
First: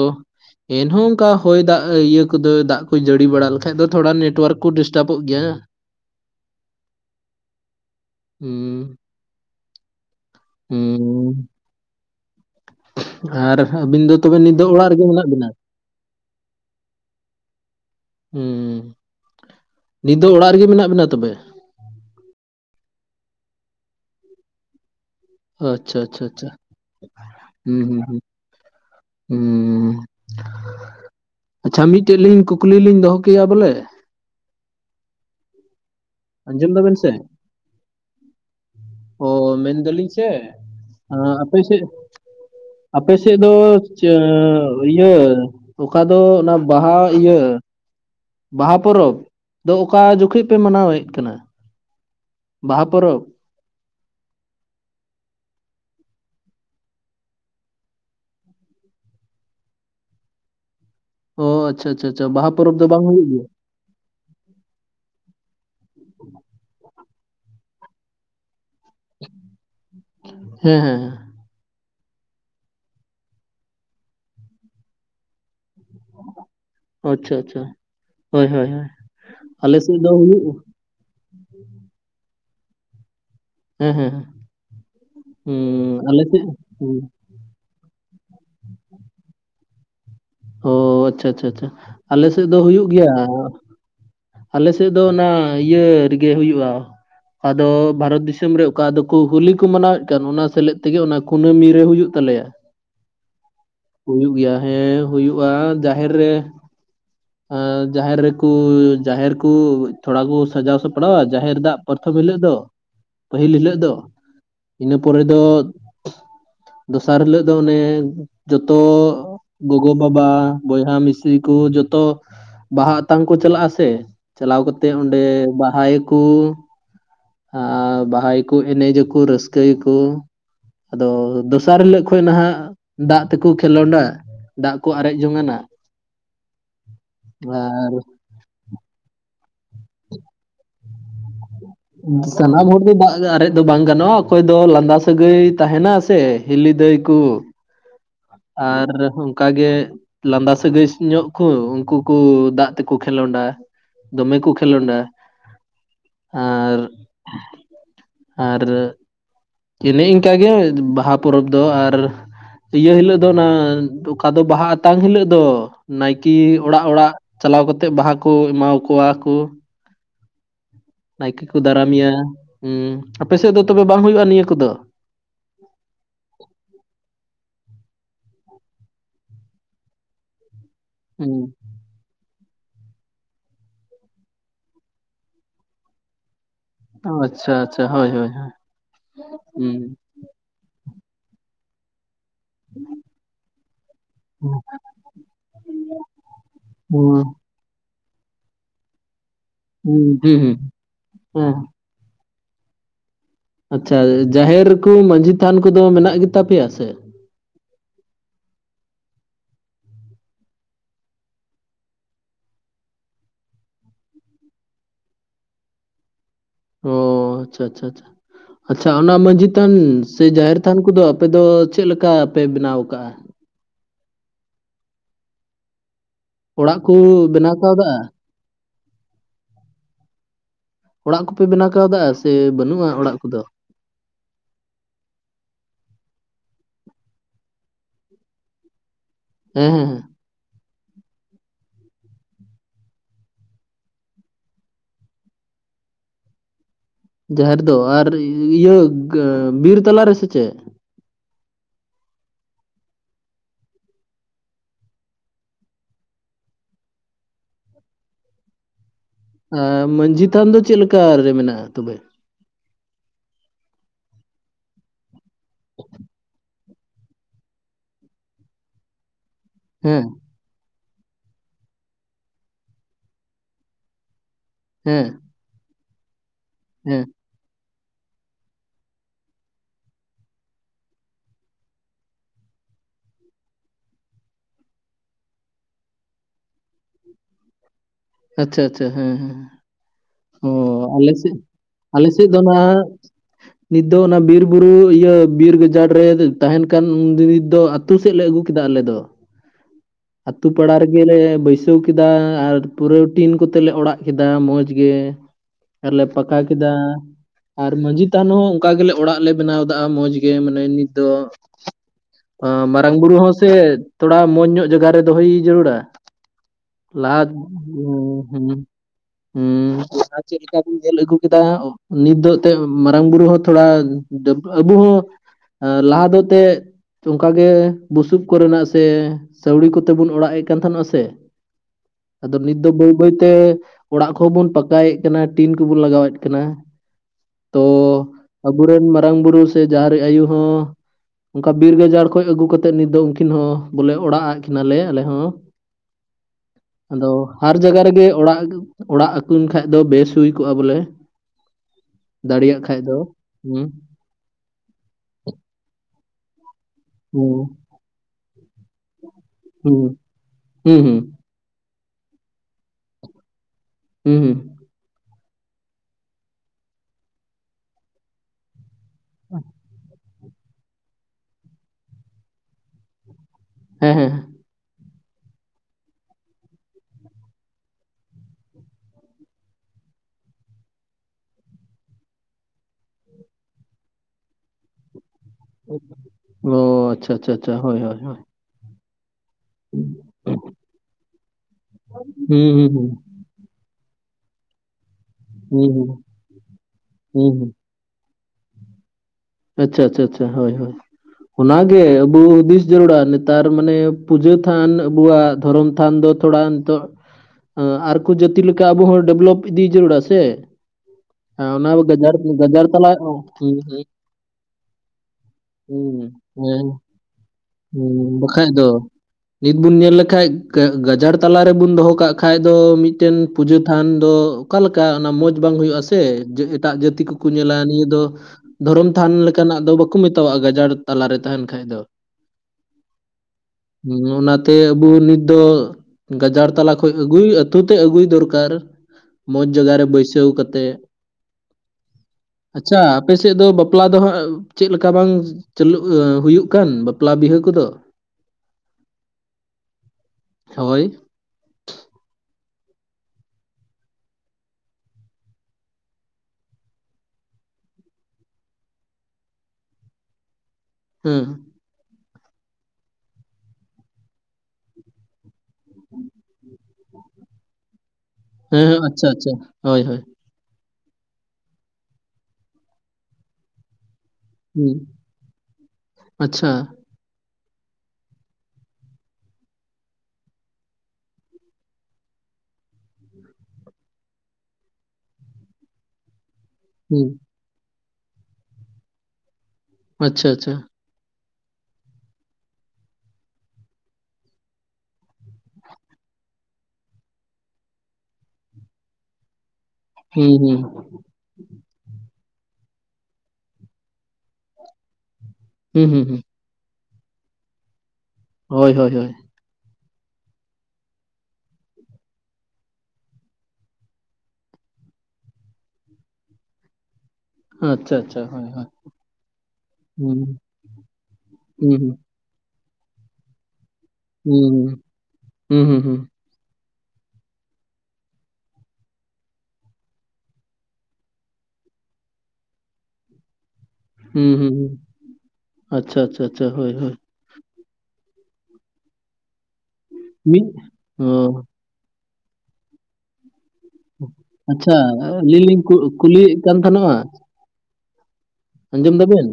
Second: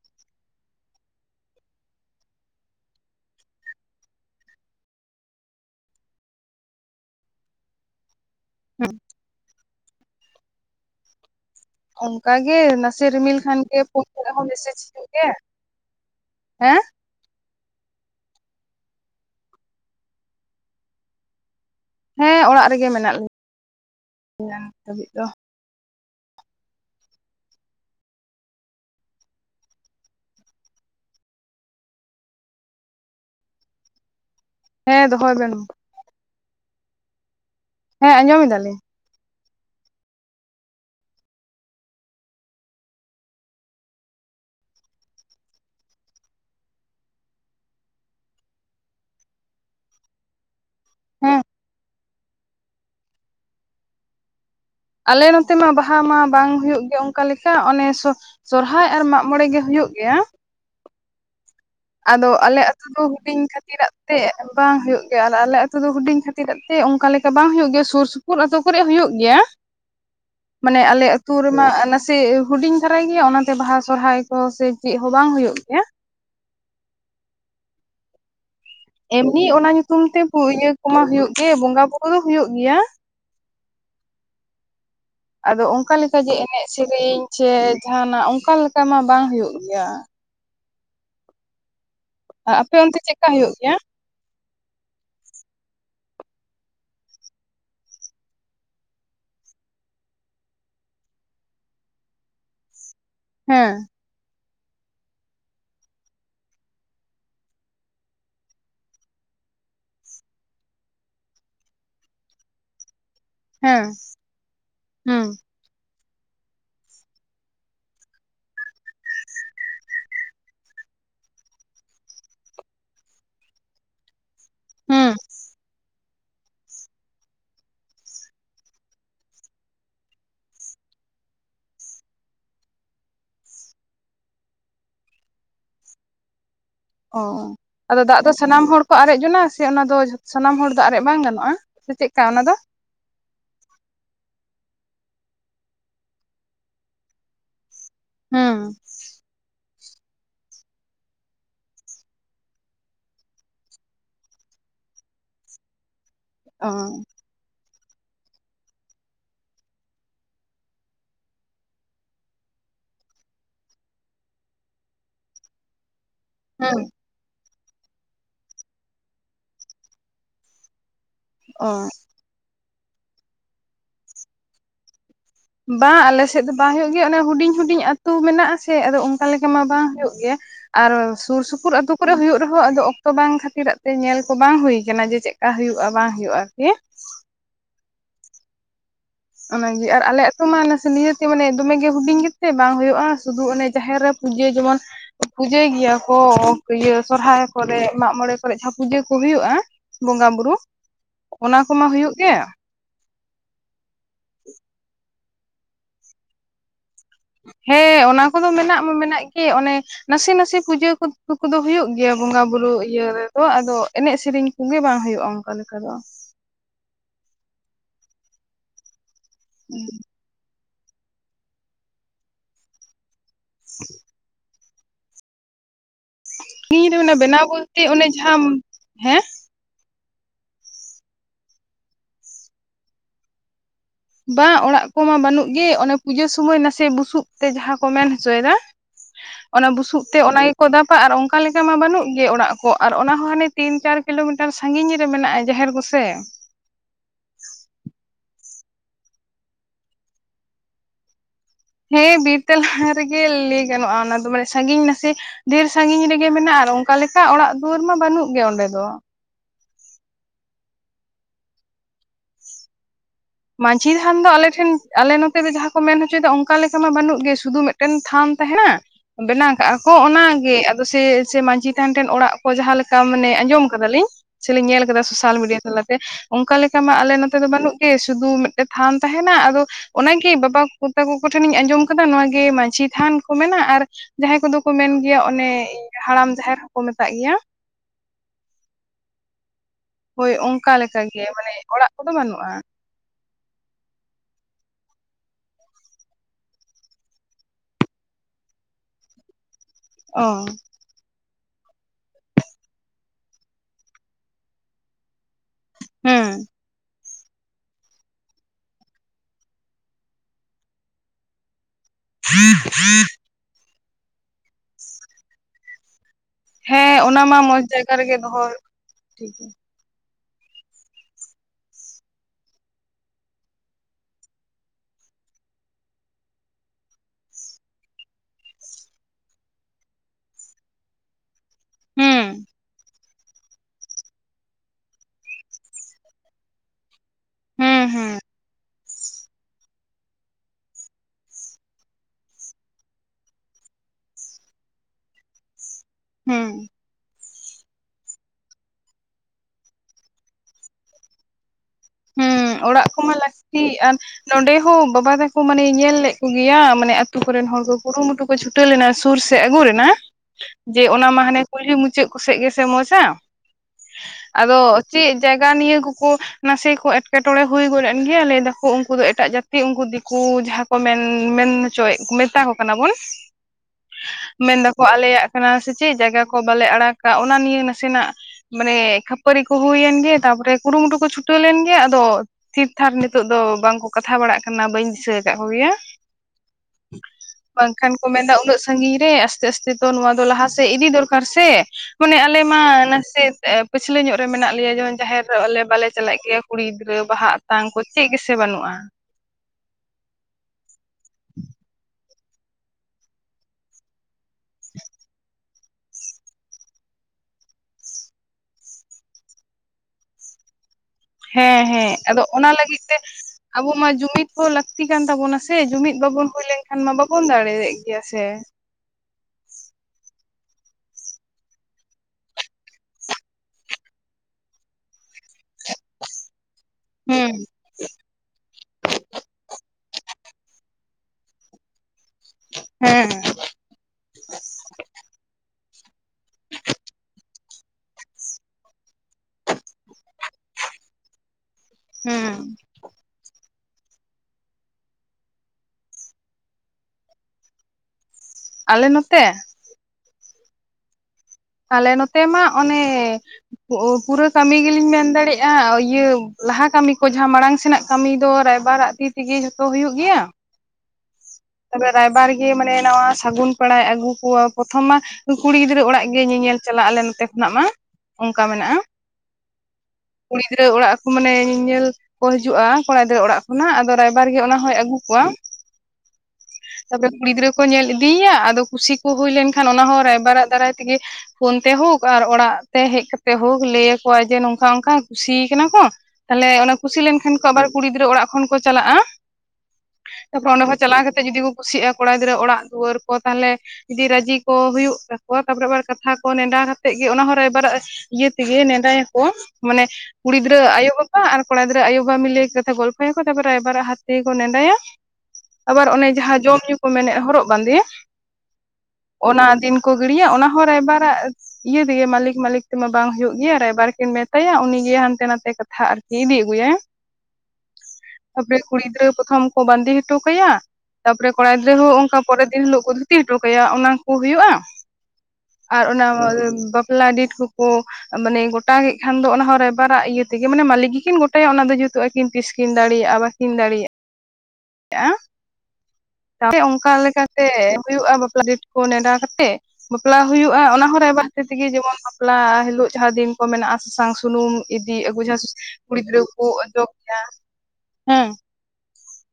ᱮᱱᱦᱚᱸ ᱚᱱᱠᱟ ᱦᱚᱭ ᱫᱟᱜ ᱤᱭᱟᱹ ᱠᱚᱫᱚ ᱫᱟᱜ ᱠᱚ ᱡᱟᱹᱲᱤ ᱵᱟᱲᱟ ᱞᱮᱠᱷᱟᱡ ᱫᱚ ᱛᱷᱚᱲᱟ ᱱᱮᱴᱚᱣᱟᱨᱠ ᱠᱚ ᱰᱤᱥᱴᱟᱵᱚᱜ ᱜᱮᱭᱟ᱾ ᱦᱩᱸ᱾ ᱦᱩᱸ᱾ ᱚᱱᱠᱟ ᱜᱮ ᱱᱟᱥᱮ ᱨᱤᱢᱤᱞ ᱟᱨ ᱠᱷᱟᱱ ᱜᱮ ᱟᱹᱵᱤᱱ ᱯᱷᱳᱱ ᱫᱚ ᱠᱚᱨᱮ ᱛᱚᱵᱮ ᱦᱚᱸ ᱱᱤᱛ ᱫᱚ ᱢᱮᱥᱮᱡ ᱚᱲᱟᱜ ᱨᱮᱜᱮ ᱦᱤᱡᱩᱜ ᱢᱮᱱᱟᱜ ᱜᱮᱭᱟ᱾ ᱵᱤᱱᱟ ᱦᱮᱸ? ᱦᱩᱸ ᱱᱤᱛ ᱫᱚ ᱚᱲᱟᱜ ᱨᱮᱜᱮ ᱢᱮᱱᱟᱜ ᱵᱮᱱᱟ ᱛᱚᱵᱮ? ᱦᱮᱸ ᱚᱲᱟᱜ ᱨᱮᱜᱮ ᱢᱮᱱᱟᱜ ᱞᱤᱧᱟᱹ᱾ ᱫᱷᱟᱹᱵᱤᱡ ᱫᱚ ᱟᱪᱪᱷᱟ, ᱟᱪᱪᱷᱟ, ᱟᱪᱪᱷᱟ, ᱦᱩᱸ ᱦᱩᱸ ᱦᱩᱸ᱾ ᱦᱩᱸ ᱟᱪᱪᱷᱟ, ᱢᱤᱫᱴᱮᱱ ᱞᱤᱧ ᱠᱩᱠᱞᱤ ᱞᱤᱧ ᱫᱚᱦᱚ ᱠᱮᱭᱟ ᱵᱚᱞᱮ ᱦᱮᱸ ᱫᱚᱦᱚᱭ ᱵᱮᱱ ᱢᱟ᱾ ᱟᱸᱡᱚᱢ ᱫᱟᱵᱮᱱ ᱥᱮ? ᱦᱮᱸ ᱟᱸᱡᱚᱢ ᱮᱫᱟᱞᱤᱧ᱾ ᱚ ᱢᱮᱱ ᱫᱟᱹᱞᱤᱧ ᱡᱮ ᱟᱯᱮ ᱥᱮᱜ ᱟᱯᱮᱥᱮᱫ ᱫᱚ ᱤᱭᱟᱹ ᱚᱠᱟ ᱫᱚ ᱚᱱᱟ ᱵᱟᱦᱟ ᱤᱭᱟᱹ ᱵᱟᱦᱟ ᱯᱚᱨᱚᱵᱽ ᱫᱚ ᱚᱠᱟ ᱡᱚᱠᱷᱮᱡ ᱯᱮ ᱢᱟᱱᱟᱣᱮᱫ ᱠᱟᱱᱟ? ᱦᱮᱸ ᱵᱟᱦᱟ ᱯᱚᱨᱚᱵᱽ ᱟᱞᱮ ᱱᱚᱛᱮ ᱢᱟ ᱵᱟᱦᱟ ᱢᱟ ᱵᱟᱝ ᱦᱩᱭᱩᱜ ᱜᱮᱭᱟ ᱚᱱᱠᱟ ᱞᱮᱠᱟ ᱚᱱᱮ ᱥᱚᱨᱦᱟᱭ ᱟᱨ ᱢᱟᱜᱽ ᱢᱚᱸᱬᱮ ᱜᱮ ᱦᱩᱭᱩᱜ ᱜᱮᱭᱟ᱾ [unintelligible] ᱟᱫᱚ ᱵᱟᱦᱟ ᱟᱞᱮ ᱯᱚᱨᱚᱵᱽ ᱟᱛᱩ ᱫᱚ ᱵᱟᱝ ᱦᱩᱭᱩᱜ ᱦᱩᱰᱤᱧ ᱜᱮᱭᱟ ᱠᱷᱟᱹᱛᱤᱨᱟᱜ ᱛᱮ ᱵᱟᱝ ᱦᱩᱭᱩᱜ ᱜᱮᱭᱟ, ᱟᱨ ᱟᱞᱮ ᱟᱹᱛᱩ ᱫᱚ ᱦᱩᱰᱤᱧ ᱠᱷᱟᱹᱛᱤᱨ ᱛᱮ ᱚᱱᱠᱟ ᱞᱮᱠᱟ ᱵᱟᱝ ᱦᱩᱭᱩᱜ ᱜᱮᱭᱟ ᱥᱩᱨ ᱥᱩᱯᱩᱨ ᱟᱹᱛᱩ ᱠᱚᱨᱮ ᱦᱩᱭᱩᱜ ᱜᱮᱭᱟ᱾ ᱜᱮᱭᱟ ᱦᱮᱸ ᱢᱟᱱᱮ ᱦᱮᱸ ᱟᱞᱮ ᱦᱮᱸ ᱟᱛᱩ ᱟᱹᱛᱩ ᱨᱮᱢᱟ ᱱᱟᱥᱮ ᱦᱩᱰᱤᱧ ᱫᱷᱟᱨᱟᱭ ᱜᱮᱭᱟ, ᱚᱱᱟᱛᱮ ᱵᱟᱦᱟ ᱥᱚᱨᱦᱟᱭ ᱠᱚ ᱥᱮ ᱪᱮᱫ ᱦᱚᱸ ᱵᱟᱝ ᱦᱩᱭᱩᱜ ᱜᱮᱭᱟ᱾ ᱟᱪᱪᱷᱟ ᱟᱪᱪᱷᱟ ᱦᱳᱭ ᱦᱳᱭ ᱦᱳᱭ᱾ ᱮᱢᱱᱤ ᱚᱱᱟ ᱟᱞᱮ ᱥᱮᱫ ᱧᱩᱛᱩᱢ ᱫᱚ ᱛᱮ ᱦᱩᱭᱩᱜᱼᱟ ᱤᱭᱟᱹ ᱠᱚᱢᱟ ᱦᱳᱭᱳᱜ ᱜᱮ, ᱵᱚᱸᱜᱟ ᱵᱩᱨᱩ ᱫᱚ ᱦᱳᱭᱳᱜ ᱜᱮᱭᱟ᱾ ᱦᱮᱸ ᱦᱮᱸ ᱦᱮᱸ᱾ ᱟᱫᱚ ᱚᱱᱠᱟ ᱦᱩᱸ ᱞᱮᱠᱟ ᱟᱞᱮ ᱡᱮ ᱥᱮᱫ ᱮᱱᱮᱡ ᱦᱩᱸ ᱥᱮᱨᱮᱧ ᱥᱮ ᱡᱟᱦᱟᱱᱟᱜ ᱚᱱᱠᱟ ᱞᱮᱠᱟ ᱢᱟ ᱵᱟᱝ ᱦᱩᱭᱩᱜ ᱜᱮᱭᱟ᱾ ᱚ ᱟᱪᱪᱷᱟ ᱟᱪᱪᱷᱟ ᱟᱪᱪᱷᱟ, ᱟᱞᱮᱥᱮᱫ ᱫᱚ ᱟᱯᱮ ᱦᱩᱭᱩᱜ ᱚᱱᱛᱮ ᱜᱮᱭᱟ᱾ ᱪᱮᱫᱠᱟ ᱦᱩᱭᱩᱜ ᱜᱮᱭᱟ ᱟᱞᱮᱥᱮᱜ ᱫᱚ ᱚᱱᱟ ᱤᱭᱟᱹ ᱨᱮᱜᱮ ᱦᱩᱭᱩᱜᱼᱟ᱾ ᱟᱫᱚ ᱵᱷᱟᱨᱚᱛ ᱫᱤᱥᱚᱢ ᱨᱮ ᱚᱠᱟ ᱫᱚᱠᱚ ᱦᱳᱞᱤ ᱠᱚ ᱢᱟᱱᱟᱣᱮᱫ ᱠᱟᱱ ᱚᱱᱟ ᱥᱮᱞᱮᱫ ᱛᱮᱜᱮ ᱚᱱᱟ ᱠᱩᱱᱟᱹᱢᱤ ᱨᱮ ᱦᱩᱭᱩᱜ ᱛᱟᱞᱮᱭᱟ᱾ ᱦᱮᱸ, ᱦᱩᱭᱩᱜ ᱜᱮᱭᱟ ᱦᱮᱸ ᱦᱩᱭᱩᱜᱼᱟ ᱡᱟᱦᱮᱨ ᱨᱮ, ᱡᱟᱦᱮᱨ ᱨᱮᱠᱚ ᱡᱟᱦᱮᱨ ᱠᱚ ᱛᱷᱚᱲᱟ ᱠᱚ ᱥᱟᱡᱟᱣ ᱥᱟᱯᱲᱟᱣᱟ ᱡᱟᱦᱮᱨ ᱫᱟᱜ ᱯᱨᱚᱛᱷᱚᱢ ᱦᱤᱞᱳᱜ ᱫᱚ᱾ ᱯᱟᱹᱦᱤᱞ ᱦᱤᱞᱳᱜ ᱦᱮᱸ ᱫᱚ ᱤᱱᱟᱹ ᱯᱚᱨᱮ ᱦᱩᱸ ᱫᱚ ᱫᱚᱥᱟᱨ ᱦᱤᱞᱳᱜ ᱫᱚ ᱚᱱᱮ ᱡᱚᱛᱚ ᱜᱚᱜᱚ ᱵᱟᱵᱟ ᱵᱚᱭᱦᱟ ᱢᱤᱥᱤ ᱠᱚ ᱡᱚᱛᱚ ᱵᱟᱦᱟ ᱟᱛᱟᱝ ᱠᱚ ᱪᱟᱞᱟᱜᱼᱟ ᱥᱮ ᱪᱟᱞᱟᱣ ᱠᱟᱛᱮᱜ ᱦᱩᱸ ᱚᱸᱰᱮ ᱵᱟᱦᱟᱭᱟ ᱠᱚ᱾ ᱟᱨ ᱵᱟᱦᱟᱭᱟᱠᱚ ᱮᱱᱮᱡ ᱟᱠᱚ ᱨᱟᱹᱥᱠᱟᱹᱭ ᱟᱠᱚ᱾ ᱟᱫᱚ ᱫᱚᱥᱟᱨ ᱦᱤᱞᱳᱜ ᱠᱷᱚᱱ ᱱᱟᱦᱟᱜ ᱫᱟᱜ ᱛᱮᱠᱚ ᱠᱷᱮᱞᱳᱰᱟ᱾ ᱫᱟᱜ ᱠᱚ ᱟᱨᱮᱡ ᱡᱚᱝᱟᱱᱟ᱾ ᱚ ᱟᱨ ᱟᱫᱚ ᱫᱟᱜ ᱫᱚ ᱥᱟᱱᱟᱢ ᱦᱚᱲ ᱠᱚ ᱟᱨᱮᱡ ᱡᱚᱱᱟ ᱥᱮ ᱚᱱᱟ ᱫᱚ ᱡᱚᱛᱚ ᱥᱟᱱᱟᱢ ᱦᱚᱲ ᱫᱚ ᱟᱨᱮᱡ ᱵᱟᱝ ᱜᱟᱱᱚᱜᱼᱟ ᱥᱮ ᱪᱮᱫᱠᱟ ᱚᱱᱟ ᱫᱚ? ᱥᱟᱱᱟᱢ ᱦᱚᱲ ᱫᱟᱜ ᱟᱨᱮᱡ ᱫᱚ ᱵᱟᱝ ᱜᱟᱱᱚᱜᱼᱟ, ᱚᱠᱚᱭ ᱫᱚ ᱞᱟᱸᱱᱫᱟ ᱥᱟᱹᱜᱟᱹᱭ ᱛᱟᱦᱮᱱᱟ ᱥᱮ ᱦᱤᱞᱤ ᱫᱟᱹᱭ ᱠᱚ ᱟᱨ ᱚᱱ ᱚᱠᱟ ᱜᱮ ᱞᱟᱸᱫᱟ ᱥᱟᱹᱜᱟᱹᱭ ᱧᱚᱜ ᱠᱚ ᱩᱱᱠᱩ ᱠᱚ ᱫᱟᱜ ᱛᱮᱠᱚ ᱠᱷᱮᱞᱳᱰᱟ᱾ ᱫᱚᱢᱮ ᱠᱚ ᱠᱷᱮᱞᱳᱰᱟ᱾ ᱟᱨ ᱚ ᱟᱨ ᱮᱱᱮ ᱤᱱᱠᱟᱜᱮ ᱵᱟᱦᱟ ᱯᱚᱨᱚᱵᱽ ᱫᱚ ᱟᱨ ᱤᱭᱟᱹ ᱦᱤᱞᱳᱜ ᱫᱚ ᱚᱱᱟ ᱚᱠᱟ ᱫᱚ ᱵᱟᱦᱟ ᱟᱛᱟᱝ ᱦᱤᱞᱳᱜ ᱫᱚ ᱱᱟᱭᱠᱮ ᱚᱲᱟᱜ ᱚᱲᱟᱜ ᱪᱟᱞᱟᱣ ᱠᱟᱛᱮᱜ ᱵᱟᱦᱟ ᱠᱚ ᱮᱢᱟᱣ ᱠᱚᱣᱟ ᱠᱚ᱾ ᱱᱟᱭᱠᱮ ᱠᱚ ᱚ ᱫᱟᱨᱟᱢᱮᱭᱟ ᱩᱸ, ᱟᱯᱮ ᱥᱮᱜ ᱫᱚ ᱛᱚᱵᱮ ᱵᱟᱝ ᱦᱩᱭᱩᱜᱼᱟ ᱱᱤᱭᱟᱹ ᱠᱚᱫᱚ? ᱵᱟᱝ ᱟᱞᱮ ᱥᱮᱫ ᱫᱚ ᱵᱟᱝ ᱦᱩᱭᱩᱜ ᱜᱮᱭᱟ, ᱚᱱᱮ ᱦᱩᱰᱤᱧ ᱦᱩᱰᱤᱧ ᱟᱹᱛᱩ ᱢᱮᱱᱟᱜᱼᱟ ᱥᱮ ᱟᱫᱚ ᱚᱱᱠᱟ ᱞᱮᱠᱟ ᱢᱟ ᱵᱟᱝ ᱦᱩᱭᱩᱜ ᱜᱮᱭᱟ᱾ ᱟᱨ ᱦᱩᱸ ᱥᱩᱨ ᱥᱩᱯᱩᱨ ᱟᱹᱛᱩ ᱠᱚᱨᱮ ᱦᱩᱭᱩᱜ ᱨᱮᱦᱚᱸ, ᱟᱫᱚ ᱚᱠᱛᱚ ᱵᱟᱝ ᱠᱷᱟᱹᱛᱤᱨᱟᱜ ᱛᱮ ᱧᱮᱞ ᱠᱚ ᱵᱟᱝ ᱦᱩᱭ ᱠᱟᱱᱟ ᱡᱮ ᱪᱮᱫᱠᱟ ᱦᱩᱭᱩᱜᱼᱟ ᱵᱟᱝ ᱦᱩᱭᱩᱜᱼᱟ᱾ ᱟᱨᱠᱤ ᱟᱪᱪᱷᱟ, ᱟᱪᱪᱷᱟ, ᱦᱳᱭ, ᱦᱳᱭ, ᱦᱳᱭ᱾ ᱦᱩᱸ ᱚᱱᱟᱜᱮ, ᱟᱨ ᱟᱞᱮ ᱟᱛᱩ ᱢᱟ ᱱᱟᱥᱮ ᱱᱤᱭᱟᱹᱛᱮ ᱢᱟᱱᱮ ᱫᱚᱢᱮ ᱜᱮ ᱦᱩᱰᱤᱧ ᱜᱮ ᱛᱮ ᱵᱟᱝ ᱦᱩᱭᱩᱜᱼᱟ, ᱥᱩᱫᱷᱩ ᱚᱱᱮ ᱡᱟᱦᱮᱨ ᱨᱮ ᱯᱩᱡᱟᱹ ᱡᱮᱢᱚᱱ ᱯᱩᱡᱟᱹᱭ ᱜᱮᱭᱟ ᱠᱚ ᱤᱭᱟᱹ ᱦᱩᱸ ᱥᱚᱨᱦᱟᱭ ᱠᱚᱨᱮ, ᱢᱟᱜᱢᱬᱮ ᱠᱚᱨᱮ ᱡᱟᱦᱟᱸ ᱯᱩᱡᱟᱹ ᱠᱚ ᱦᱩᱭᱩᱜᱼᱟ ᱦᱩᱸ ᱵᱚᱸᱜᱟ ᱦᱩᱸ ᱵᱩᱨᱩ, ᱦᱩᱸ ᱦᱮᱸ ᱚᱱᱟ ᱠᱚᱢᱟ ᱦᱩᱭᱩᱜ ᱜᱮ᱾ ᱟᱪᱪᱷᱟ ᱡᱟᱦᱮᱨ ᱠᱚ ᱢᱟᱹᱡᱷᱤ ᱛᱷᱟᱱ ᱠᱚᱫᱚ ᱢᱮᱱᱟᱜ ᱜᱮᱛᱟ ᱯᱮᱭᱟ ᱥᱮ? ᱦᱮᱸ ᱚᱱᱟ ᱠᱚᱫᱚ ᱢᱮᱱᱟᱜ ᱢᱟ ᱢᱮᱱᱟᱜ ᱜᱮ ᱚᱱᱮ ᱱᱟᱥᱮ ᱱᱟᱥᱮ ᱯᱩᱡᱟᱹ ᱠᱚ [inaudible] ᱠᱚᱫᱚ ᱦᱩᱭᱩᱜ ᱜᱮᱭᱟ ᱵᱚᱸᱜᱟ ᱵᱩᱨᱩ ᱤᱭᱟᱹ ᱨᱮᱫᱚ, ᱟᱫᱚ ᱮᱱᱮᱡ ᱥᱮᱨᱮᱧ ᱠᱩᱜᱮ ᱵᱟᱝ ᱦᱩᱭᱩᱜᱼᱟ ᱚᱝᱠᱟ ᱞᱮᱠᱟ ᱫᱚ᱾ ᱚ ᱟᱪᱪᱷᱟ ᱟᱪᱪᱷᱟ ᱟᱪᱪᱷᱟ, ᱟᱪᱪᱷᱟ ᱚᱱᱟ ᱢᱟᱺᱡᱷᱤ ᱛᱷᱟᱱ ᱥᱮ ᱡᱟᱦᱮᱨ ᱛᱷᱟᱱ ᱠᱚᱫᱚ ᱟᱯᱮ ᱫᱚ ᱪᱮᱫ ᱞᱮᱠᱟ ᱯᱮ ᱵᱮᱱᱟᱣ ᱟᱠᱟᱜᱼᱟ? [inaudible] ᱚᱲᱟᱜ ᱤᱧ ᱨᱮ ᱠᱚ ᱢᱟᱱᱮ ᱵᱮᱱᱟᱣ ᱵᱚᱞᱛᱮ ᱠᱟᱣᱫᱟ ᱚᱱᱮ ᱡᱟᱦᱟᱸᱢ, ᱦᱮᱸ? ᱚᱲᱟᱜ ᱠᱚᱯᱮ ᱵᱮᱱᱟᱣ ᱠᱟᱣᱫᱟ ᱥᱮ ᱵᱟᱹᱱᱩᱜᱼᱟ ᱚᱲᱟᱜ ᱠᱚᱫᱚ? ᱵᱟᱝ ᱚᱲᱟᱜ ᱠᱚᱢᱟ ᱵᱟᱹᱱᱩᱜ ᱜᱮ ᱚᱱᱮ ᱯᱩᱡᱟᱹ ᱥᱩᱢᱚᱭ ᱱᱟᱥᱮ ᱵᱩᱥᱩᱵ ᱛᱮ ᱡᱟᱦᱟᱸ ᱠᱚ ᱢᱮᱱ ᱦᱚᱪᱚᱭᱮᱫᱟ, ᱦᱮᱸ ᱚᱱᱟ ᱦᱮᱸ ᱦᱮᱸ ᱵᱩᱥᱩᱵ ᱛᱮ ᱚᱱᱟ ᱜᱮᱠᱚ ᱫᱟᱯᱟ ᱟᱨ ᱚᱝᱠᱟ ᱞᱮᱠᱟ ᱢᱟ ᱵᱟᱹᱱᱩᱜ ᱜᱮ ᱚᱲᱟᱜ ᱠᱚ ᱟᱨ ᱚᱱᱟ ᱦᱚᱸ ᱦᱟᱱᱮ ᱛᱤᱱ ᱪᱟᱨ ᱠᱤᱞᱳᱢᱤᱴᱟᱨ ᱥᱟᱺᱜᱤᱧ ᱨᱮ ᱢᱮᱱᱟᱜᱼᱟ ᱡᱟᱦᱮᱨ ᱠᱚ ᱥᱮ᱾ ᱡᱟᱦᱮᱨ ᱫᱚ ᱟᱨ ᱤᱭᱟᱹ ᱵᱤᱨ ᱛᱟᱞᱟ ᱨᱮ ᱥᱮ ᱪᱮᱫ? ᱦᱮᱸ ᱵᱤᱨ ᱛᱟᱞᱟ ᱨᱮᱜᱮ ᱞᱟᱹᱭ ᱜᱟᱱᱚᱜᱼᱟ ᱚᱱᱟ ᱫᱚ, ᱢᱟᱱᱮ ᱥᱟᱺᱜᱤᱧ ᱱᱟᱥᱮ ᱰᱷᱮᱨ ᱥᱟᱺᱜᱤᱧ ᱨᱮᱜᱮ ᱢᱮᱱᱟᱜᱼᱟ ᱟᱨ ᱚᱝᱠᱟ ᱞᱮᱠᱟ ᱚᱲᱟᱜ ᱫᱩᱣᱟᱹᱨ ᱢᱟ ᱵᱟᱹᱱᱩᱜ ᱜᱮ ᱚᱸᱰᱮ ᱫᱚ᱾ ᱟᱸ ᱢᱟᱺᱡᱷᱤ ᱛᱷᱟᱱ ᱫᱚ ᱪᱮᱫ ᱞᱮᱠᱟ ᱨᱮ ᱢᱮᱱᱟᱜᱼᱟ ᱛᱚᱵᱮ? ᱢᱟᱺᱡᱷᱤ ᱛᱷᱟᱱ ᱫᱚ ᱟᱯᱮ ᱴᱷᱮᱱ ᱟᱞᱮ ᱱᱚᱛᱮ ᱨᱮ ᱡᱟᱦᱟᱸ ᱠᱚ ᱢᱮᱱ ᱦᱚᱪᱚᱭᱮᱫᱟ ᱚᱝ ᱠᱟ ᱞᱮᱠᱟ ᱢᱟ ᱵᱟᱹᱱᱩᱜ ᱜᱮ ᱥᱩᱫᱷᱩ ᱢᱤᱫᱴᱮᱱ ᱛᱷᱟᱢ ᱛᱟᱦᱮᱸᱱᱟ, ᱵᱮᱱᱟᱣ ᱠᱟᱜᱼᱟ ᱠᱚ ᱦᱮᱸ ᱚᱱᱟ ᱜᱮ, ᱟᱫᱚ ᱥᱮ, ᱥᱮ ᱢᱟᱺᱡᱷᱤ ᱛᱷᱟᱱ ᱴᱷᱮᱱ ᱚᱲᱟᱜ ᱠᱚ ᱡᱟᱦᱟᱸ ᱞᱮᱠᱟ ᱢᱟᱱᱮ ᱟᱸᱡᱚᱢ ᱠᱟᱫᱟᱞᱤᱧ, ᱥᱮᱞᱤᱧ ᱧᱮᱞ ᱟᱠᱟᱫᱟ ᱦᱮᱸ ᱥᱳᱥᱟᱞ ᱢᱤᱰᱤᱭᱟ ᱛᱟᱞᱟᱛᱮ, ᱚᱝᱠᱟ ᱞᱮᱠᱟ ᱢᱟ ᱦᱮᱸ ᱟᱞᱮ ᱱᱚᱛᱮ ᱫᱚ ᱵᱟᱹᱱᱩᱜ ᱜᱮ ᱥᱩᱫᱩ ᱢᱤᱫᱴᱮᱡ ᱛᱷᱟᱱ ᱛᱟᱦᱮᱸᱱᱟ ᱟᱫᱚ ᱚᱱᱟ ᱜᱮ, ᱵᱟᱵᱟ ᱠᱚ ᱛᱟᱠᱚ ᱠᱚ ᱴᱷᱮᱱᱤᱧ ᱟᱸᱡᱚᱢ ᱠᱟᱫᱟ ᱱᱚᱣᱟ ᱜᱮ ᱢᱟᱺᱡᱷᱤ ᱛᱷᱟᱱ ᱠᱚ ᱢᱮᱱᱟᱜ ᱟᱨ ᱡᱟᱦᱟᱸᱭ ᱠᱚᱫᱚ ᱠᱚ ᱢᱮᱱ ᱜᱮᱭᱟ ᱚᱱᱮ ᱦᱟᱲᱟᱢ ᱡᱟᱦᱮᱨ ᱦᱚᱸ ᱠᱚ ᱢᱮᱛᱟᱜ ᱜᱮᱭᱟ ᱾ ᱟᱪᱪᱷᱟ, ᱟᱪᱪᱷᱟ ᱦᱮᱸ ᱦᱮᱸ ᱦᱮᱸ᱾ ᱦᱳᱭ ᱚ ᱚᱱᱠᱟ ᱞᱮᱠᱟ ᱟᱞᱮ ᱜᱮ ᱥᱮᱫ, ᱢᱟᱱᱮ ᱚᱲᱟᱜ ᱟᱞᱮ ᱠᱚᱫᱚ ᱥᱮᱫ ᱫᱚ ᱵᱟᱹᱱᱩᱜᱼᱟ ᱱᱚᱣᱟ ᱱᱤᱛ ᱫᱚ ᱚᱱᱟ ᱵᱤᱨ ᱵᱩᱨᱩ ᱤᱭᱟᱹ, ᱵᱤᱨ ᱜᱟᱡᱟᱲ ᱨᱮ ᱛᱟᱦᱮᱸᱱ ᱠᱟᱱ ᱱᱤᱛ ᱫᱚ ᱟᱛᱩ ᱥᱮᱫ ᱞᱮ ᱟᱜᱩ ᱠᱮᱫᱟ ᱟᱞᱮ ᱫᱚ᱾ ᱚ ᱟᱛᱩ ᱯᱟᱲᱟ ᱨᱮ ᱜᱮᱞᱮ ᱵᱟᱹᱭᱥᱟᱹᱣ ᱠᱮᱫᱟ ᱟᱨ ᱯᱩᱨᱟᱹ ᱴᱤᱱ ᱠᱚᱛᱮ ᱞᱮ ᱚᱲᱟᱜ ᱠᱮᱫᱟ ᱢᱚᱡᱽ ᱜᱮ᱾ ᱟᱨ ᱮᱞ ᱦᱮᱸ ᱯᱟᱛᱟᱣ ᱠᱮᱫᱟ᱾ ᱟᱨ ᱢᱟᱺᱡᱷᱤ ᱛᱷᱟᱱ ᱦᱚᱸ ᱚᱝᱠᱟ ᱜᱮᱞᱮ ᱚᱲᱟᱜ ᱞᱮ ᱵᱮᱱᱟᱣᱫᱟ ᱢᱚᱸᱡᱽ ᱜᱮ ᱢᱟᱱᱮ ᱱᱤᱛ ᱫᱚ, ᱟᱸ ᱢᱟᱨᱟᱝ ᱵᱩᱨᱩ ᱦᱚᱸ ᱥᱮ ᱛᱷᱚᱲᱟ ᱢᱚᱸᱡᱽ ᱧᱚᱜ ᱡᱟᱭᱜᱟ ᱨᱮ ᱫᱚᱦᱚᱭ ᱡᱟᱹᱨᱩᱲᱟ᱾ ᱦᱮᱸ ᱚᱱᱟ ᱢᱟ ᱢᱚᱸᱡᱽ ᱡᱟᱭᱜᱟ ᱨᱮᱜᱮ [unintelligible] ᱫᱚᱦᱚ ᱦᱩᱸ, ᱞᱟᱹᱠᱛᱤ ᱜᱮ᱾ ᱦᱩᱸ [inaudible] ᱪᱮᱫ ᱞᱮᱠᱟ ᱵᱚᱱ ᱧᱮᱞ ᱟᱹᱜᱩ ᱠᱮᱫᱟ, [unintelligible] ᱢᱟᱨᱟᱝ ᱵᱩᱨᱩ ᱦᱚᱸ ᱛᱷᱚᱲᱟ, ᱟᱵᱩ ᱦᱚᱸ ᱟᱸ ᱞᱟᱦᱟ ᱫᱚ ᱛᱮ, ᱛᱚ ᱚᱝᱠᱟ ᱜᱮ ᱵᱩᱥᱩᱵ ᱠᱚ ᱨᱮᱱᱟᱜ ᱥᱮ ᱥᱟᱹᱣᱲᱤ ᱠᱚ ᱛᱮᱵᱚᱱ ᱚᱲᱟᱜ ᱮᱜ ᱠᱟᱱ ᱛᱟᱦᱮᱸᱱᱟ ᱥᱮ, ᱦᱩᱸ ᱟᱫᱚ ᱱᱤᱛ ᱫᱚ ᱵᱟᱹᱭ ᱵᱟᱹᱭᱛᱮ ᱚᱲᱟᱜ ᱠᱚᱦᱚᱸ ᱵᱚᱱ ᱯᱟᱠᱟᱭᱮᱜ ᱠᱟᱱᱟ, ᱴᱤᱱ ᱠᱚᱵᱚᱱ ᱞᱟᱜᱟᱣᱮᱫ ᱠᱟᱱᱟ, ᱛᱚ ᱦᱩᱸ ᱦᱩᱸ ᱟᱵᱚ ᱨᱮᱱ ᱢᱟᱨᱟᱝ ᱵᱩᱨᱩ ᱥᱮ ᱡᱟᱦᱮᱨ ᱟᱭᱳ ᱦᱚᱸ ᱚᱝᱠᱟ ᱵᱤᱨ ᱜᱟᱡᱟᱲ ᱠᱷᱚᱡ ᱟᱹᱜᱩ ᱠᱟᱛᱮᱫ ᱱᱤᱛ ᱫᱚ ᱩᱱᱠᱤᱱ ᱦᱚᱸ ᱵᱚᱞᱮ ᱚᱲᱟᱜ ᱠᱤᱱᱟ ᱞᱮ ᱟᱞᱮ ᱦᱚᱸ ᱦᱩᱸ ᱾ ᱟᱫᱚ ᱦᱟᱨ ᱡᱟᱜᱟ ᱨᱮᱜᱮ ᱚᱲᱟᱜ, ᱚᱲᱟᱜ ᱟᱹᱠᱤᱧ ᱠᱷᱟᱡ ᱫᱚ ᱵᱮᱥ ᱦᱩᱭ ᱠᱚᱜᱼᱟ ᱵᱚᱞᱮ᱾ ᱫᱟᱲᱮᱭᱟᱜ ᱦᱮᱸ ᱠᱷᱟᱡ ᱚᱲᱟᱜ ᱫᱚ ᱠᱚᱢᱟ ᱦᱩᱸ ᱞᱟᱹᱠᱛᱤᱜ ᱟᱨ ᱱᱚᱸᱰᱮ ᱦᱚᱸ ᱵᱟᱵᱟ ᱛᱟᱠᱚ ᱢᱟᱱᱮ ᱧᱮᱞ ᱞᱮᱫ ᱠᱚᱜᱮᱭᱟ ᱢᱟᱱᱮ ᱟᱹᱛᱩ ᱦᱩᱸ ᱠᱚᱨᱮᱱ ᱦᱚᱲ ᱠᱚ ᱠᱩᱨᱩ ᱢᱩᱴᱩ ᱠᱚ ᱪᱷᱩᱴᱟᱹᱣ ᱞᱮᱱᱟ ᱥᱩᱨ ᱥᱮᱫ ᱟᱹᱜᱩ ᱦᱩᱸ ᱨᱮᱱᱟᱜ ᱦᱩᱸ ᱡᱮ ᱦᱩᱸ ᱚᱱᱟ ᱢᱟ ᱦᱟᱱᱮᱼᱼ ᱠᱩᱞᱦᱤ ᱢᱩᱪᱟᱹᱫ ᱠᱚᱥᱮᱫ ᱜᱮ ᱥᱮ ᱦᱩᱸ [unintelligible] ᱦᱩᱸ ᱟᱫᱚ ᱪᱮᱫ ᱡᱟᱭᱜᱟ ᱱᱤᱭᱟᱹ ᱠᱚ ᱠᱚ ᱱᱟᱥᱮ ᱠᱚ ᱮᱴᱠᱮᱴᱚᱬᱮ ᱦᱩᱭ ᱜᱚᱫ ᱮᱱ ᱜᱮᱭᱟ ᱞᱟᱹᱭ ᱮᱫᱟ ᱠᱚ ᱩᱱ ᱠᱩ ᱫᱚ ᱮᱴᱟᱜ ᱡᱟᱹᱛᱤ ᱩᱱᱠᱩ ᱫᱤᱠᱩ ᱡᱟᱦᱟᱸ ᱠᱚ ᱢᱮᱱ ᱢᱮᱱ ᱦᱚᱪᱚᱭᱮᱫ ᱢᱮᱛᱟ ᱠᱚ ᱠᱟᱱᱟ ᱵᱚᱱ ᱾ ᱦᱮᱸ ᱦᱮᱸ ᱦᱮᱸᱻ ᱢᱮᱱ ᱫᱟᱠᱚ ᱟᱞᱮᱭᱟᱜ ᱠᱟᱱᱟ ᱥᱮ ᱪᱮᱫ ᱡᱟᱭᱜᱟ ᱠᱚ ᱵᱟᱞᱮ ᱟᱲᱟᱜᱟ ᱚᱱᱟ ᱱᱤᱭᱟᱹ ᱱᱟᱥᱮᱱᱟᱜ ᱢᱟᱱᱮ ᱠᱷᱟᱯᱟᱹᱨᱤ ᱠᱚ ᱦᱩᱭ ᱮᱱ ᱜᱮ ᱛᱟᱨᱯᱚᱨᱮ ᱠᱩᱨᱩ ᱢᱩᱴᱩ ᱠᱚ ᱪᱷᱩᱴᱟᱹᱣ ᱞᱮᱱ ᱜᱮ ᱟᱫᱚ ᱛᱷᱤᱨ ᱛᱷᱟᱨ ᱱᱤᱛᱚᱜ ᱫᱚ ᱵᱟᱝ ᱠᱚ ᱠᱟᱛᱷᱟ ᱵᱟᱲᱟᱜ ᱠᱟᱱᱟ ᱵᱟᱹᱧ ᱫᱤᱥᱟᱹ ᱠᱟᱜ ᱠᱚᱜᱮᱭᱟ ᱚ ᱟᱪᱪᱷᱟ ᱟᱪᱪᱷᱟ ᱟᱪᱪᱷᱟ ᱵᱟᱝ ᱦᱳᱭ ᱠᱷᱟᱱ ᱦᱳᱭ ᱠᱚ ᱦᱳᱭ ᱢᱮᱱᱫᱟ ᱩᱱᱟᱹᱜ ᱥᱟᱺᱜᱤᱧ ᱨᱮ ᱟᱥᱛᱮ ᱟᱥᱛᱮ ᱥᱤᱛᱚ ᱱᱚᱣᱟ ᱫᱚ ᱞᱟᱦᱟ ᱥᱮᱫ ᱤᱫᱤ ᱫᱚᱨᱠᱟᱨ ᱥᱮ ᱢᱟᱱᱮ ᱟᱞᱮ ᱢᱟ ᱦᱩᱸ, ᱦᱩᱸ, ᱱᱟᱥᱮ ᱯᱟᱹᱪᱷᱞᱟᱹ ᱧᱚᱜ ᱨᱮ ᱢᱮᱱᱟᱜ ᱞᱮᱭᱟ ᱡᱮᱢᱚᱱ ᱡᱟᱦᱮᱨ ᱨᱮ ᱟᱞᱮ ᱦᱩᱸ, ᱵᱟᱞᱮ ᱦᱩᱸ, ᱪᱟᱞᱟᱜ ᱜᱮᱭᱟ ᱠᱩᱲᱤ ᱜᱤᱫᱽᱨᱟᱹ ᱵᱟᱦᱟ ᱦᱩᱸ, ᱟᱛᱟᱝ ᱦᱩᱸ, ᱛᱟᱝ ᱠᱚ ᱪᱮᱫ ᱜᱮ ᱥᱮ ᱵᱟᱹᱱᱩᱜᱼᱟ ᱾ ᱟᱪᱪᱷᱟ ᱟᱪᱪᱷᱟ ᱟᱪᱪᱷᱟ ᱦᱚᱭ ᱦᱚᱭ ᱚᱱᱟ ᱜᱮ ᱟᱵᱚ ᱦᱩᱫᱤᱥ ᱡᱟᱹᱨᱩᱲᱟ ᱱᱮᱛᱟᱨ ᱢᱟᱱᱮ ᱯᱩᱡᱟᱹ ᱛᱷᱟᱱ ᱟᱵᱚᱣᱟᱜ ᱫᱷᱚᱨᱚᱢ ᱛᱷᱟᱱ ᱫᱚ ᱛᱷᱚᱲᱟ ᱛᱚ ᱟᱨ ᱠᱚ ᱡᱟᱹᱛᱤ ᱞᱮᱠᱟ ᱟᱵᱚ ᱦᱚᱸ ᱰᱮᱵᱷᱞᱚᱯ ᱤᱫᱤ ᱡᱟᱹᱨᱩᱲᱟ ᱥᱮ ᱾ ᱦᱮᱸ ᱚᱱᱟ ᱠᱚ ᱜᱟᱡᱟᱲ ᱟᱫᱚ ᱚᱱᱟ ᱜᱟᱡᱟᱲ ᱞᱟᱹᱜᱤᱫ ᱛᱟᱞᱟ ᱛᱮ ᱟᱵᱚ [unintelligible] ᱢᱟ ᱡᱩᱢᱤᱫ ᱦᱚᱸ ᱞᱟᱹᱠᱛᱤ ᱠᱟᱱ ᱛᱟᱵᱚᱱᱟ ᱥᱮ ᱡᱩᱢᱤᱫ ᱦᱩᱸ, ᱵᱟᱵᱚᱱ ᱦᱩᱭ ᱦᱮᱸ, ᱞᱮᱱᱠᱷᱟᱱ ᱢᱟ ᱵᱟᱵᱚᱱ ᱫᱟᱲᱮᱭᱟᱜ ᱜᱮᱭᱟ ᱦᱩᱸ, ᱥᱮ ᱾ ᱵᱟᱠᱷᱟᱡ ᱫᱚ ᱱᱤᱛ ᱵᱚᱱ ᱧᱮᱞ ᱞᱮᱠᱷᱟᱡ ᱜᱟ ᱜᱟᱡᱟᱲ ᱛᱟᱞᱟ ᱨᱮᱵᱚᱱ ᱫᱚᱦᱚ ᱠᱟᱜ ᱠᱷᱟᱡ ᱫᱚ ᱢᱤᱫ ᱴᱮᱱ ᱯᱩᱡᱟᱹ ᱛᱷᱟᱱ ᱫᱚ ᱚᱠᱟ ᱞᱮᱠᱟ ᱚᱱᱟ ᱢᱚᱡᱽ ᱵᱟᱝ ᱦᱩᱭᱩᱜᱼᱟ ᱥᱮ ᱮᱴᱟᱜ ᱡᱟᱹᱛᱤ ᱠᱚ ᱠᱚ ᱦᱩᱸ ᱧᱮᱞᱟ ᱱᱤᱭᱟᱹ ᱫᱚ ᱫᱷᱚᱨᱚᱢ ᱛᱷᱟᱱ ᱞᱮᱠᱟᱱᱟᱜ ᱫᱚ ᱵᱟᱠᱚ ᱢᱮᱛᱟᱣᱟᱜᱼᱟ ᱜᱟᱡᱟᱲ ᱛᱟᱞᱟ ᱨᱮ ᱛᱟᱦᱮᱸᱱ ᱠᱷᱟᱡ ᱫᱚ ᱾ ᱦᱮᱸᱻ ᱦᱮᱸ ᱚᱱᱟ ᱛᱮ ᱟᱵᱚ ᱱᱤᱛ ᱫᱚ ᱜᱟᱡᱟᱲ ᱛᱟᱞᱟ ᱠᱷᱚᱡ ᱟᱹᱜᱩᱭ ᱟᱹᱛᱩ ᱛᱮ ᱟᱹᱜᱩᱭ ᱫᱚᱨᱠᱟᱨ ᱾ ᱢᱚᱡᱽ ᱡᱟᱜᱟ ᱨᱮ ᱵᱟᱹᱭᱥᱟᱹᱣ ᱠᱟᱛᱮ ᱾ ᱦᱩᱸᱻ ᱟᱪᱪᱷᱟ ᱟᱯᱮ ᱥᱮᱫ ᱫᱚ ᱵᱟᱯᱞᱟ ᱫᱚ ᱦᱟᱸᱜ ᱪᱮᱫ ᱞᱮᱠᱟ ᱵᱟᱝ ᱪᱟᱹᱞᱩᱜ ᱦᱩᱭᱩᱜ ᱠᱟᱱ ᱵᱟᱯᱞᱟ ᱵᱤᱦᱟᱹ ᱠᱚ ᱫᱚ? ᱟᱞᱮ ᱱᱚᱛᱮ ᱾ ᱦᱚᱭ ᱾ ᱟᱞᱮ ᱱᱚᱛᱮ ᱢᱟ ᱚᱱᱮ ᱯᱩᱨᱟᱹ ᱠᱟᱹᱢᱤ ᱜᱤᱞᱤᱧ ᱢᱮᱱ ᱫᱟᱲᱭᱟᱜᱼᱟ ᱤᱭᱟᱹ ᱞᱟᱦᱟ ᱠᱟᱹᱢᱤ ᱠᱚ ᱡᱟᱦᱟᱸ ᱢᱟᱲᱟᱝ ᱥᱮᱱᱟᱜ ᱠᱟᱹᱢᱤ ᱫᱚ ᱨᱟᱭᱵᱟᱨᱟᱜ ᱛᱤ ᱛᱮᱜᱮ ᱡᱷᱚᱛᱚ ᱦᱩᱭᱩᱜ ᱜᱮᱭᱟ ᱾ ᱦᱩᱸᱻ ᱛᱚᱵᱮ ᱨᱟᱭᱵᱟᱨ ᱜᱮ ᱢᱟᱱᱮ ᱱᱟᱣᱟ ᱥᱟᱹᱜᱩᱱ ᱯᱮᱲᱟᱭ ᱟᱹᱜᱩ ᱠᱚᱣᱟ ᱯᱨᱚᱛᱷᱚᱢ ᱢᱟ ᱠᱩᱲᱤ ᱜᱤᱫᱽᱨᱟᱹ ᱚᱲᱟᱜ ᱜᱮ ᱧᱮᱧᱮᱞ ᱪᱟᱞᱟᱜ ᱟᱞᱮ ᱱᱚᱛᱮ ᱠᱷᱚᱱᱟᱜ ᱢᱟ ᱾ ᱦᱮᱸ ᱦᱮᱸ ᱟᱪᱪᱷᱟ ᱟᱪᱪᱷᱟ ᱦᱚᱭ ᱦᱚᱭ ᱾ ᱠᱩᱲᱤ ᱜᱤᱫᱽᱨᱟᱹ ᱚᱲᱟᱜ ᱠᱚ ᱢᱟᱱᱮ ᱧᱮᱧᱮᱞ ᱠᱚ ᱦᱤᱡᱩᱜᱼᱟ ᱠᱚᱲᱟ ᱜᱤᱫᱽᱨᱟᱹ ᱚᱲᱟᱜ ᱠᱷᱚᱱᱟᱜ ᱟᱫᱚ ᱨᱟᱭᱵᱟᱨ ᱜᱮ ᱚᱱᱟ ᱦᱩᱸ ᱦᱚᱸᱭ ᱟᱹᱜᱩ ᱠᱚᱣᱟ ᱟᱪᱪᱷᱟ ᱾ ᱛᱟᱨᱯᱚᱨᱮ ᱠᱩᱲᱤ ᱜᱤᱫᱽᱨᱟᱹ ᱠᱚ ᱧᱮᱞ ᱤᱫᱤᱭᱮᱭᱟ ᱟᱫᱚ ᱠᱩᱥᱤ ᱠᱚ ᱦᱩᱭ ᱞᱮᱱᱠᱷᱟᱱ ᱚᱱᱟ ᱦᱚᱸ ᱨᱟᱭᱵᱟᱨᱟᱜ ᱫᱟᱨᱟᱭ ᱛᱮ ᱜᱮ ᱯᱷᱳᱱ ᱛᱮ ᱦᱳᱠ ᱟᱨ ᱚᱲᱟᱜ ᱛᱮ ᱦᱮᱡ ᱠᱟᱛᱮ ᱦᱳᱠ ᱞᱟᱹᱭ ᱟᱠᱚᱣᱟᱭ ᱡᱮ ᱱᱚᱝᱠᱟ ᱚᱱᱠᱟ ᱠᱩᱥᱤ ᱟᱠᱟᱱᱟ ᱠᱚ ᱾ ᱛᱟᱦᱞᱮ ᱚᱱᱟ ᱠᱩᱥᱤ ᱦᱩᱸ ᱞᱮᱱ ᱠᱷᱟᱱ ᱠᱚ ᱟᱵᱟᱨ ᱠᱩᱲᱤ ᱜᱤᱫᱽᱨᱟᱹ ᱚᱲᱟᱜ ᱠᱷᱚᱱ ᱠᱚ ᱪᱟᱞᱟᱜᱼᱟ ᱛᱟᱨ ᱯᱚᱨᱮ ᱚᱸᱰᱮ ᱠᱷᱚᱡ ᱪᱟᱞᱟᱣ ᱠᱟᱛᱮ ᱡᱩᱫᱤ ᱠᱚ ᱠᱩᱥᱤᱜᱼᱟ ᱠᱚᱲᱟ ᱜᱤᱫᱽᱨᱟᱹ ᱚᱲᱟᱜ ᱫᱩᱣᱟᱹᱨ ᱠᱚ ᱛᱟᱦᱞᱮ ᱡᱩᱫᱤ ᱨᱟᱹᱡᱤ ᱠᱚ ᱦᱩᱭᱩᱜ ᱛᱟᱠᱚᱣᱟ ᱛᱟᱨ ᱯᱚᱨᱮ ᱟᱵᱟᱨ ᱠᱟᱛᱷᱟ ᱠᱚ ᱱᱮᱰᱟ ᱠᱟᱛᱮᱫ ᱜᱮ ᱚᱱᱟ ᱦᱚᱸ ᱨᱟᱭᱵᱟᱨᱟᱜ ᱤᱭᱟᱹ ᱛᱮ ᱜᱮ ᱱᱮᱰᱟᱭᱟᱠᱚ ᱾ ᱢᱟᱱᱮ ᱠᱩᱲᱤ ᱜᱤᱫᱽᱨᱟᱹ ᱟᱭᱳ ᱵ ᱟᱨ ᱠᱚᱲᱟ ᱜᱤᱫᱽᱨᱟᱹ ᱟᱭᱳ ᱵᱟᱵᱟ ᱢᱤᱞᱟᱹᱭᱟ ᱠᱟᱛᱷᱟ ᱜᱚᱞᱯᱷᱚᱭ ᱟᱠᱚ, ᱛᱟᱨ ᱯᱚᱨᱮ ᱨᱟᱭᱵᱟᱨᱟᱜ ᱦᱟᱛ ᱛᱮ ᱜᱮ ᱠᱚ ᱱᱮᱰᱟᱭᱟ᱾ ᱟᱵᱟᱨ ᱚᱱᱮ ᱡᱟᱦᱟᱸ, ᱡᱚᱢ ᱧᱩ ᱠᱚ ᱢᱮᱱᱮᱫᱼᱟ ᱦᱚᱨᱚᱜ ᱵᱟᱸᱫᱮ᱾ ᱦᱚᱭ ᱦᱚᱭ, ᱦᱚᱭ ᱚᱱᱟ ᱫᱤᱱ ᱠᱚ ᱜᱤᱲᱤᱭᱟ, ᱚᱱᱟᱦᱚᱸ ᱨᱟᱭᱵᱟᱨᱟᱜ ᱤᱭᱟᱹ ᱫᱤᱭᱟ ᱢᱟᱹᱞᱤᱠ ᱢᱟᱹᱞᱤᱠ ᱛᱮᱢᱟ ᱵᱟᱝ ᱦᱩᱭᱩᱜ ᱜᱮᱭᱟ, ᱨᱟᱭᱵᱟᱨ ᱠᱤᱱ ᱢᱮᱛᱟᱭᱟ ᱩᱱᱤᱜᱮ ᱦᱟᱱᱛᱮ ᱱᱟᱛᱮ ᱠᱟᱛᱷᱟ ᱟᱨ ᱤᱻᱫᱤ ᱟᱹᱜᱩᱭᱟᱭ ᱟᱪᱪᱷᱟ, ᱛᱟᱯᱚᱨᱮ ᱠᱩᱲᱤ ᱜᱤᱫᱽᱨᱟᱹ ᱯᱨᱚᱛᱷᱚᱢ ᱠᱚ ᱵᱟᱸᱫᱮ ᱦᱚᱴᱚ ᱠᱟᱭᱟ, ᱛᱟᱯᱚᱨᱮ ᱠᱚᱲᱟ ᱜᱤᱫᱽᱨᱟᱹ ᱦᱚᱸ ᱚᱝᱠᱟ ᱯᱚᱨᱮ ᱫᱤᱱ ᱦᱤᱞᱳᱜ ᱠᱚ ᱫᱷᱩᱛᱤ ᱦᱚᱴᱚ ᱠᱟᱭᱟ ᱚᱱᱟ ᱠᱚ ᱦᱩᱭᱩᱜᱼᱟ ᱦᱩᱸ ᱦᱩᱸ ᱟᱨ ᱚᱱᱟᱻ ᱵᱟᱯᱞᱟ ᱰᱮᱴ ᱠᱩᱠᱩ ᱢᱟᱱᱮ ᱜᱚᱴᱟ ᱠᱮᱜ ᱠᱷᱟᱱ ᱫᱚ, ᱚᱱᱟ ᱦᱚᱸ ᱨᱟᱭᱵᱟᱨᱟᱜ ᱤᱭᱟᱹ ᱛᱮᱜᱮ, ᱢᱟᱱᱮ ᱢᱟᱹᱞᱤᱠ ᱜᱮᱠᱤᱱ ᱜᱚᱴᱟᱭᱟ ᱚᱱᱟ ᱫᱚ ᱡᱩᱛᱩᱜᱼᱟ ᱟᱹᱠᱤᱱ ᱛᱤᱥᱠᱤᱱ ᱫᱟᱲᱮᱭᱟᱜᱼᱟ᱾ ᱠᱤᱱ ᱫᱟᱲᱮᱭᱟᱜ ᱦᱩᱸ ᱦᱩᱸ ᱦᱩᱸ, ᱮᱸ [unintelligible] ᱚᱝᱠᱟ ᱦᱳᱭ᱾ ᱞᱮᱠᱟ ᱮᱻ ᱦᱩᱭᱩᱜᱼᱟ ᱵᱟᱯᱞᱟ ᱰᱮᱴ ᱠᱚ ᱱᱮᱰᱟ ᱠᱟᱛᱮᱜ, ᱵᱟᱯᱞᱟ ᱢᱤᱫ ᱦᱩᱭᱩᱜᱼᱟ ᱚᱱᱟ ᱦᱚᱸ ᱚ ᱨᱟᱵᱟᱨ ᱛᱤ ᱛᱤᱜᱤ ᱡᱮᱢᱚᱱ ᱵᱟᱯᱞᱟ ᱦᱤᱞᱳᱜ ᱡᱟᱦᱟᱸ ᱫᱤᱱ ᱠᱚ ᱢᱮᱱᱟᱜᱼᱟ᱾ ᱥᱟᱥᱟᱝ ᱥᱩᱱᱩᱢ ᱟᱪᱪᱷᱟ ᱤᱫᱤ ᱟᱹᱜᱩ, ᱡᱟᱦᱟᱸ ᱟᱹᱞᱤᱧ ᱞᱤᱧ ᱠᱩ ᱠᱩᱲᱤ ᱜᱤᱫᱽᱨᱟᱹ ᱠᱩᱞᱤᱭᱮᱫ ᱠᱚ ᱠᱟᱱ ᱚᱡᱚᱜ ᱛᱟᱦᱮᱱᱚᱜᱼᱟ, ᱜᱮᱭᱟ ᱦᱮᱸ, ᱟᱸᱡᱚᱢ ᱫᱟᱵᱮᱱ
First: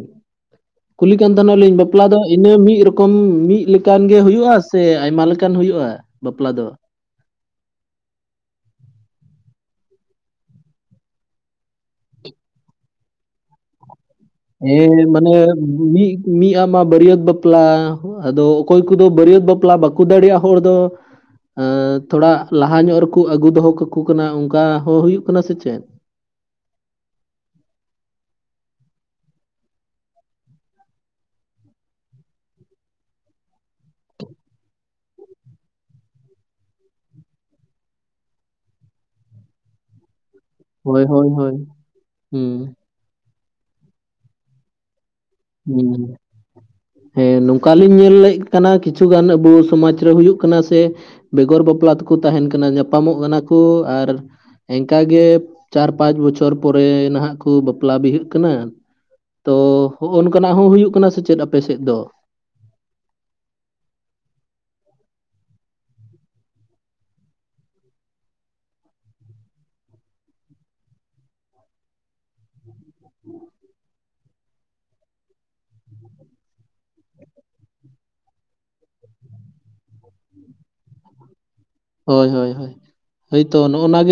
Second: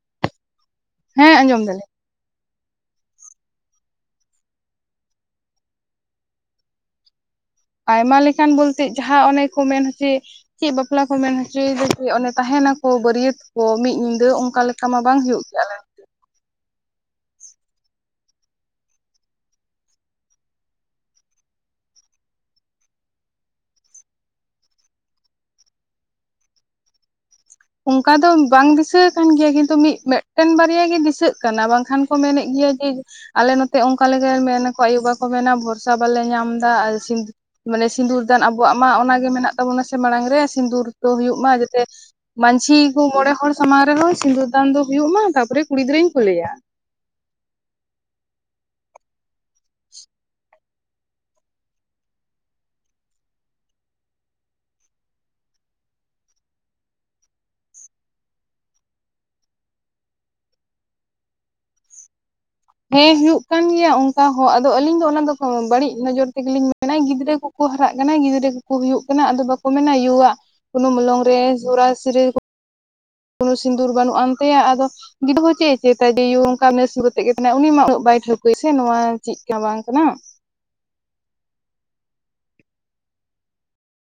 ᱠᱩᱞᱤ ᱠᱟᱱ ᱦᱮᱸ ᱛᱟᱦᱮᱱᱟ ᱟᱸᱡᱚᱢ ᱞᱤᱧ ᱫᱟᱞᱤᱧ ᱵᱟ ᱵᱟᱯᱞᱟ ᱫᱚ ᱤᱱᱟᱹ ᱢᱤᱫ ᱨᱚᱠᱚᱢ, ᱢᱤᱫ ᱞᱮᱠᱟᱱ ᱜᱮ ᱦᱩᱭᱩᱜᱼᱟ, ᱥᱮ ᱟᱭᱢᱟ ᱞᱮᱠᱟᱱ ᱦᱩᱭᱩᱜᱼᱟ ᱵᱟᱯᱞᱟ ᱫᱚ? ᱟᱭᱢᱟ ᱞᱮᱠᱟᱱ ᱵᱚᱞᱛᱮ, ᱡᱟᱦᱟᱸ ᱚᱱᱮ ᱠᱚ ᱢᱮᱱ ᱦᱚᱪᱭᱮ ᱪᱮᱫ ᱵᱟᱯᱞᱟ ᱠᱚ ᱢᱮᱱ ᱦᱚᱪᱚᱭᱮᱫᱟ ᱠᱤ ᱚᱱᱮ ᱛᱟᱦᱮᱱᱟᱠᱚ ᱵᱟᱹᱨᱭᱟᱹᱛ ᱠᱚ ᱢᱤᱫ ᱧᱤ ᱦᱮᱸ ᱢᱟᱱᱮ ᱢᱤᱫ ᱢᱤᱫ ᱟᱢᱟ ᱵᱟᱹᱨᱭᱟᱹᱛ ᱵᱟᱯᱞᱟ᱾ ᱟᱫᱚ ᱚᱠᱚᱭ ᱠᱚᱫᱚ ᱵᱟᱹᱨᱭᱟᱹᱛ ᱵᱟᱯᱞᱟ ᱵᱟᱠᱩ ᱫᱟᱲᱮᱭᱟᱜᱼᱟ ᱦᱚᱲ ᱫᱚ ᱟᱸ ᱛᱷᱚᱲᱟ ᱞᱟᱦᱟ ᱧᱚᱜ ᱨᱮᱠᱚ ᱟᱹᱜᱩ ᱫᱚᱦᱚ ᱠᱟᱠᱚ ᱠᱟᱱᱟ, ᱚᱝᱠᱟ ᱦᱚᱸ ᱦᱩᱭᱩᱜ ᱠᱟᱱᱟ ᱥᱮ ᱪᱮᱫ? ᱚᱝᱠᱟ ᱫᱚ ᱵᱟᱝ ᱫᱤᱥᱟᱹ ᱟᱠᱟᱱᱟ ᱜᱮᱭᱟ, ᱠᱤᱱᱛᱩ ᱢᱤᱜ ᱢᱮᱫᱴᱮᱱ ᱵᱟᱨᱭᱟ ᱜᱮ ᱫᱤᱥᱟᱹᱜ ᱠᱟᱱᱟ ᱵᱟᱝᱠᱷᱟᱱ ᱠᱚ ᱢᱮᱱᱮᱜ ᱜᱮᱭᱟ ᱡᱮ ᱟᱞᱮ ᱱᱚᱛᱮ ᱚᱝᱠᱟᱞ ᱢᱮᱱ ᱟᱠᱚ ᱟᱹᱭᱩ ᱵᱟ ᱠᱚ ᱢᱮᱱᱟ ᱵᱷᱚᱨᱥᱟ ᱵᱟᱞᱮ ᱧᱟᱢᱫᱟ ᱟᱨ ᱥᱤᱢ ᱢᱟᱱᱮ ᱥᱤᱸᱫᱩᱨ ᱫᱟᱱ ᱟᱵᱚᱣᱟᱜ ᱢᱟ ᱚᱱᱟᱜᱮ ᱢᱮᱱᱟᱜ ᱛᱟᱵᱚᱱᱟ ᱥᱮ ᱢᱟᱲᱟᱝ ᱨᱮ᱾ ᱥᱤᱸᱫᱩᱨ ᱦᱳᱭ ᱫᱚ ᱦᱳᱭ ᱦᱩᱭᱩᱜ ᱢᱟ, ᱦᱳᱭ ᱡᱟᱛᱮ ᱦᱩᱸ ᱢᱟᱧᱡᱷᱤ ᱠᱚ ᱢᱚᱬᱮ ᱦᱚᱲ ᱥᱟᱢᱟᱝ ᱨᱮᱦᱚᱸ ᱥᱤᱸᱫᱩᱨ ᱫᱟᱱ ᱫᱚ ᱦᱩᱭᱩᱜ ᱢᱟ ᱛᱟᱯ ᱯᱚᱨᱮ ᱠᱩᱲᱤ ᱦᱩᱸ ᱜᱤᱫᱽᱨᱟᱹᱧ ᱠᱩᱞᱮᱭᱟ᱾ ᱦᱮᱸ ᱱᱚᱝᱠᱟᱞᱤᱧ ᱧᱮᱞᱮᱜ ᱠᱟᱱᱟ ᱠᱤᱪᱷᱩ ᱜᱟᱱ, ᱟᱵᱩ ᱥᱚᱢᱟᱡᱽ ᱨᱮ ᱦᱩᱭᱩᱜ ᱠᱟᱱᱟ ᱥᱮ ᱵᱮᱜᱚᱨ ᱵᱟᱯᱞᱟ ᱛᱮᱠᱚ ᱛᱟᱦᱮᱱ ᱠᱟᱱᱟ᱾ ᱧᱟᱯᱟᱢᱚᱜ ᱱᱟᱠᱚ ᱟᱨ ᱮᱝᱠᱟ ᱜᱮ ᱪᱟᱨ ᱯᱟᱸᱪ ᱵᱚᱪᱷᱚᱨ ᱯᱚᱨᱮ ᱱᱷᱟᱜ ᱠᱩ ᱵᱟᱯᱞᱟ ᱵᱤᱦᱟᱹᱜ ᱠᱟᱱᱟ᱾ ᱛᱚ ᱦᱚᱜᱼᱚ ᱱᱚᱠᱟᱱᱟᱜ ᱦᱚᱸ ᱦᱩᱭᱩᱜ ᱠᱟᱱᱟ ᱥᱮ ᱪᱮᱫ ᱟᱯᱮ ᱥᱮᱫ ᱫᱚ? ᱦᱮᱸ ᱦᱩᱭᱩᱜ ᱠᱟᱱ ᱜᱮᱭᱟ ᱚᱝᱠᱟ ᱦᱚᱸ, ᱟᱫᱚ ᱟᱹᱞᱤᱧ ᱫᱚ ᱚᱱᱟ ᱫᱚ ᱵᱟᱹᱲᱤᱡ ᱱᱚᱡᱚᱨ ᱛᱮᱜᱮᱞᱤᱧ ᱢᱮᱱᱟ ᱜᱤᱫᱽᱨᱟᱹ ᱠᱚ ᱠᱚ ᱦᱟᱨᱟᱜ ᱠᱟᱱᱟ ᱜᱤᱫᱽᱨᱟᱹ ᱠᱚᱠᱚ ᱦᱩᱭᱩᱜ ᱠᱟᱱᱟ, ᱟᱫᱚ ᱵᱟᱠᱚ ᱢᱮᱱᱟ ᱭᱩᱣᱟ ᱠᱚᱱᱚ ᱢᱚᱞᱚᱝ ᱨᱮ ᱥᱚᱨᱟᱥᱤ ᱨᱮ ᱠᱚᱱᱚ ᱥᱤᱸᱫᱩᱨ ᱵᱟᱹᱱᱩᱜᱼᱟᱱ ᱛᱟᱭᱟ, ᱟᱫᱚ ᱜᱤᱰᱩ ᱦᱚᱸ ᱪᱮᱫ ᱮ ᱪᱮᱫᱟ ᱭᱮ ᱭᱩ ᱚᱝᱠᱟ ᱥᱩᱨᱟᱛᱮᱜ ᱜᱮ ᱢᱮᱱᱟᱭ ᱩᱱᱤ ᱢᱟ ᱱᱟᱹᱜ ᱵᱟᱭ ᱴᱷᱟᱹᱣᱠᱟᱹᱭᱟ ᱥᱮ ᱱᱚᱣᱟ ᱪᱮᱫ ᱠᱟᱱᱟ ᱵᱟᱝ ᱠᱟᱱᱟ᱾ ᱦᱚᱭ ᱦᱚᱭ ᱦᱚᱭ, ᱦᱚᱭᱛᱚ ᱱᱚᱜᱼᱱᱟ ᱜᱮ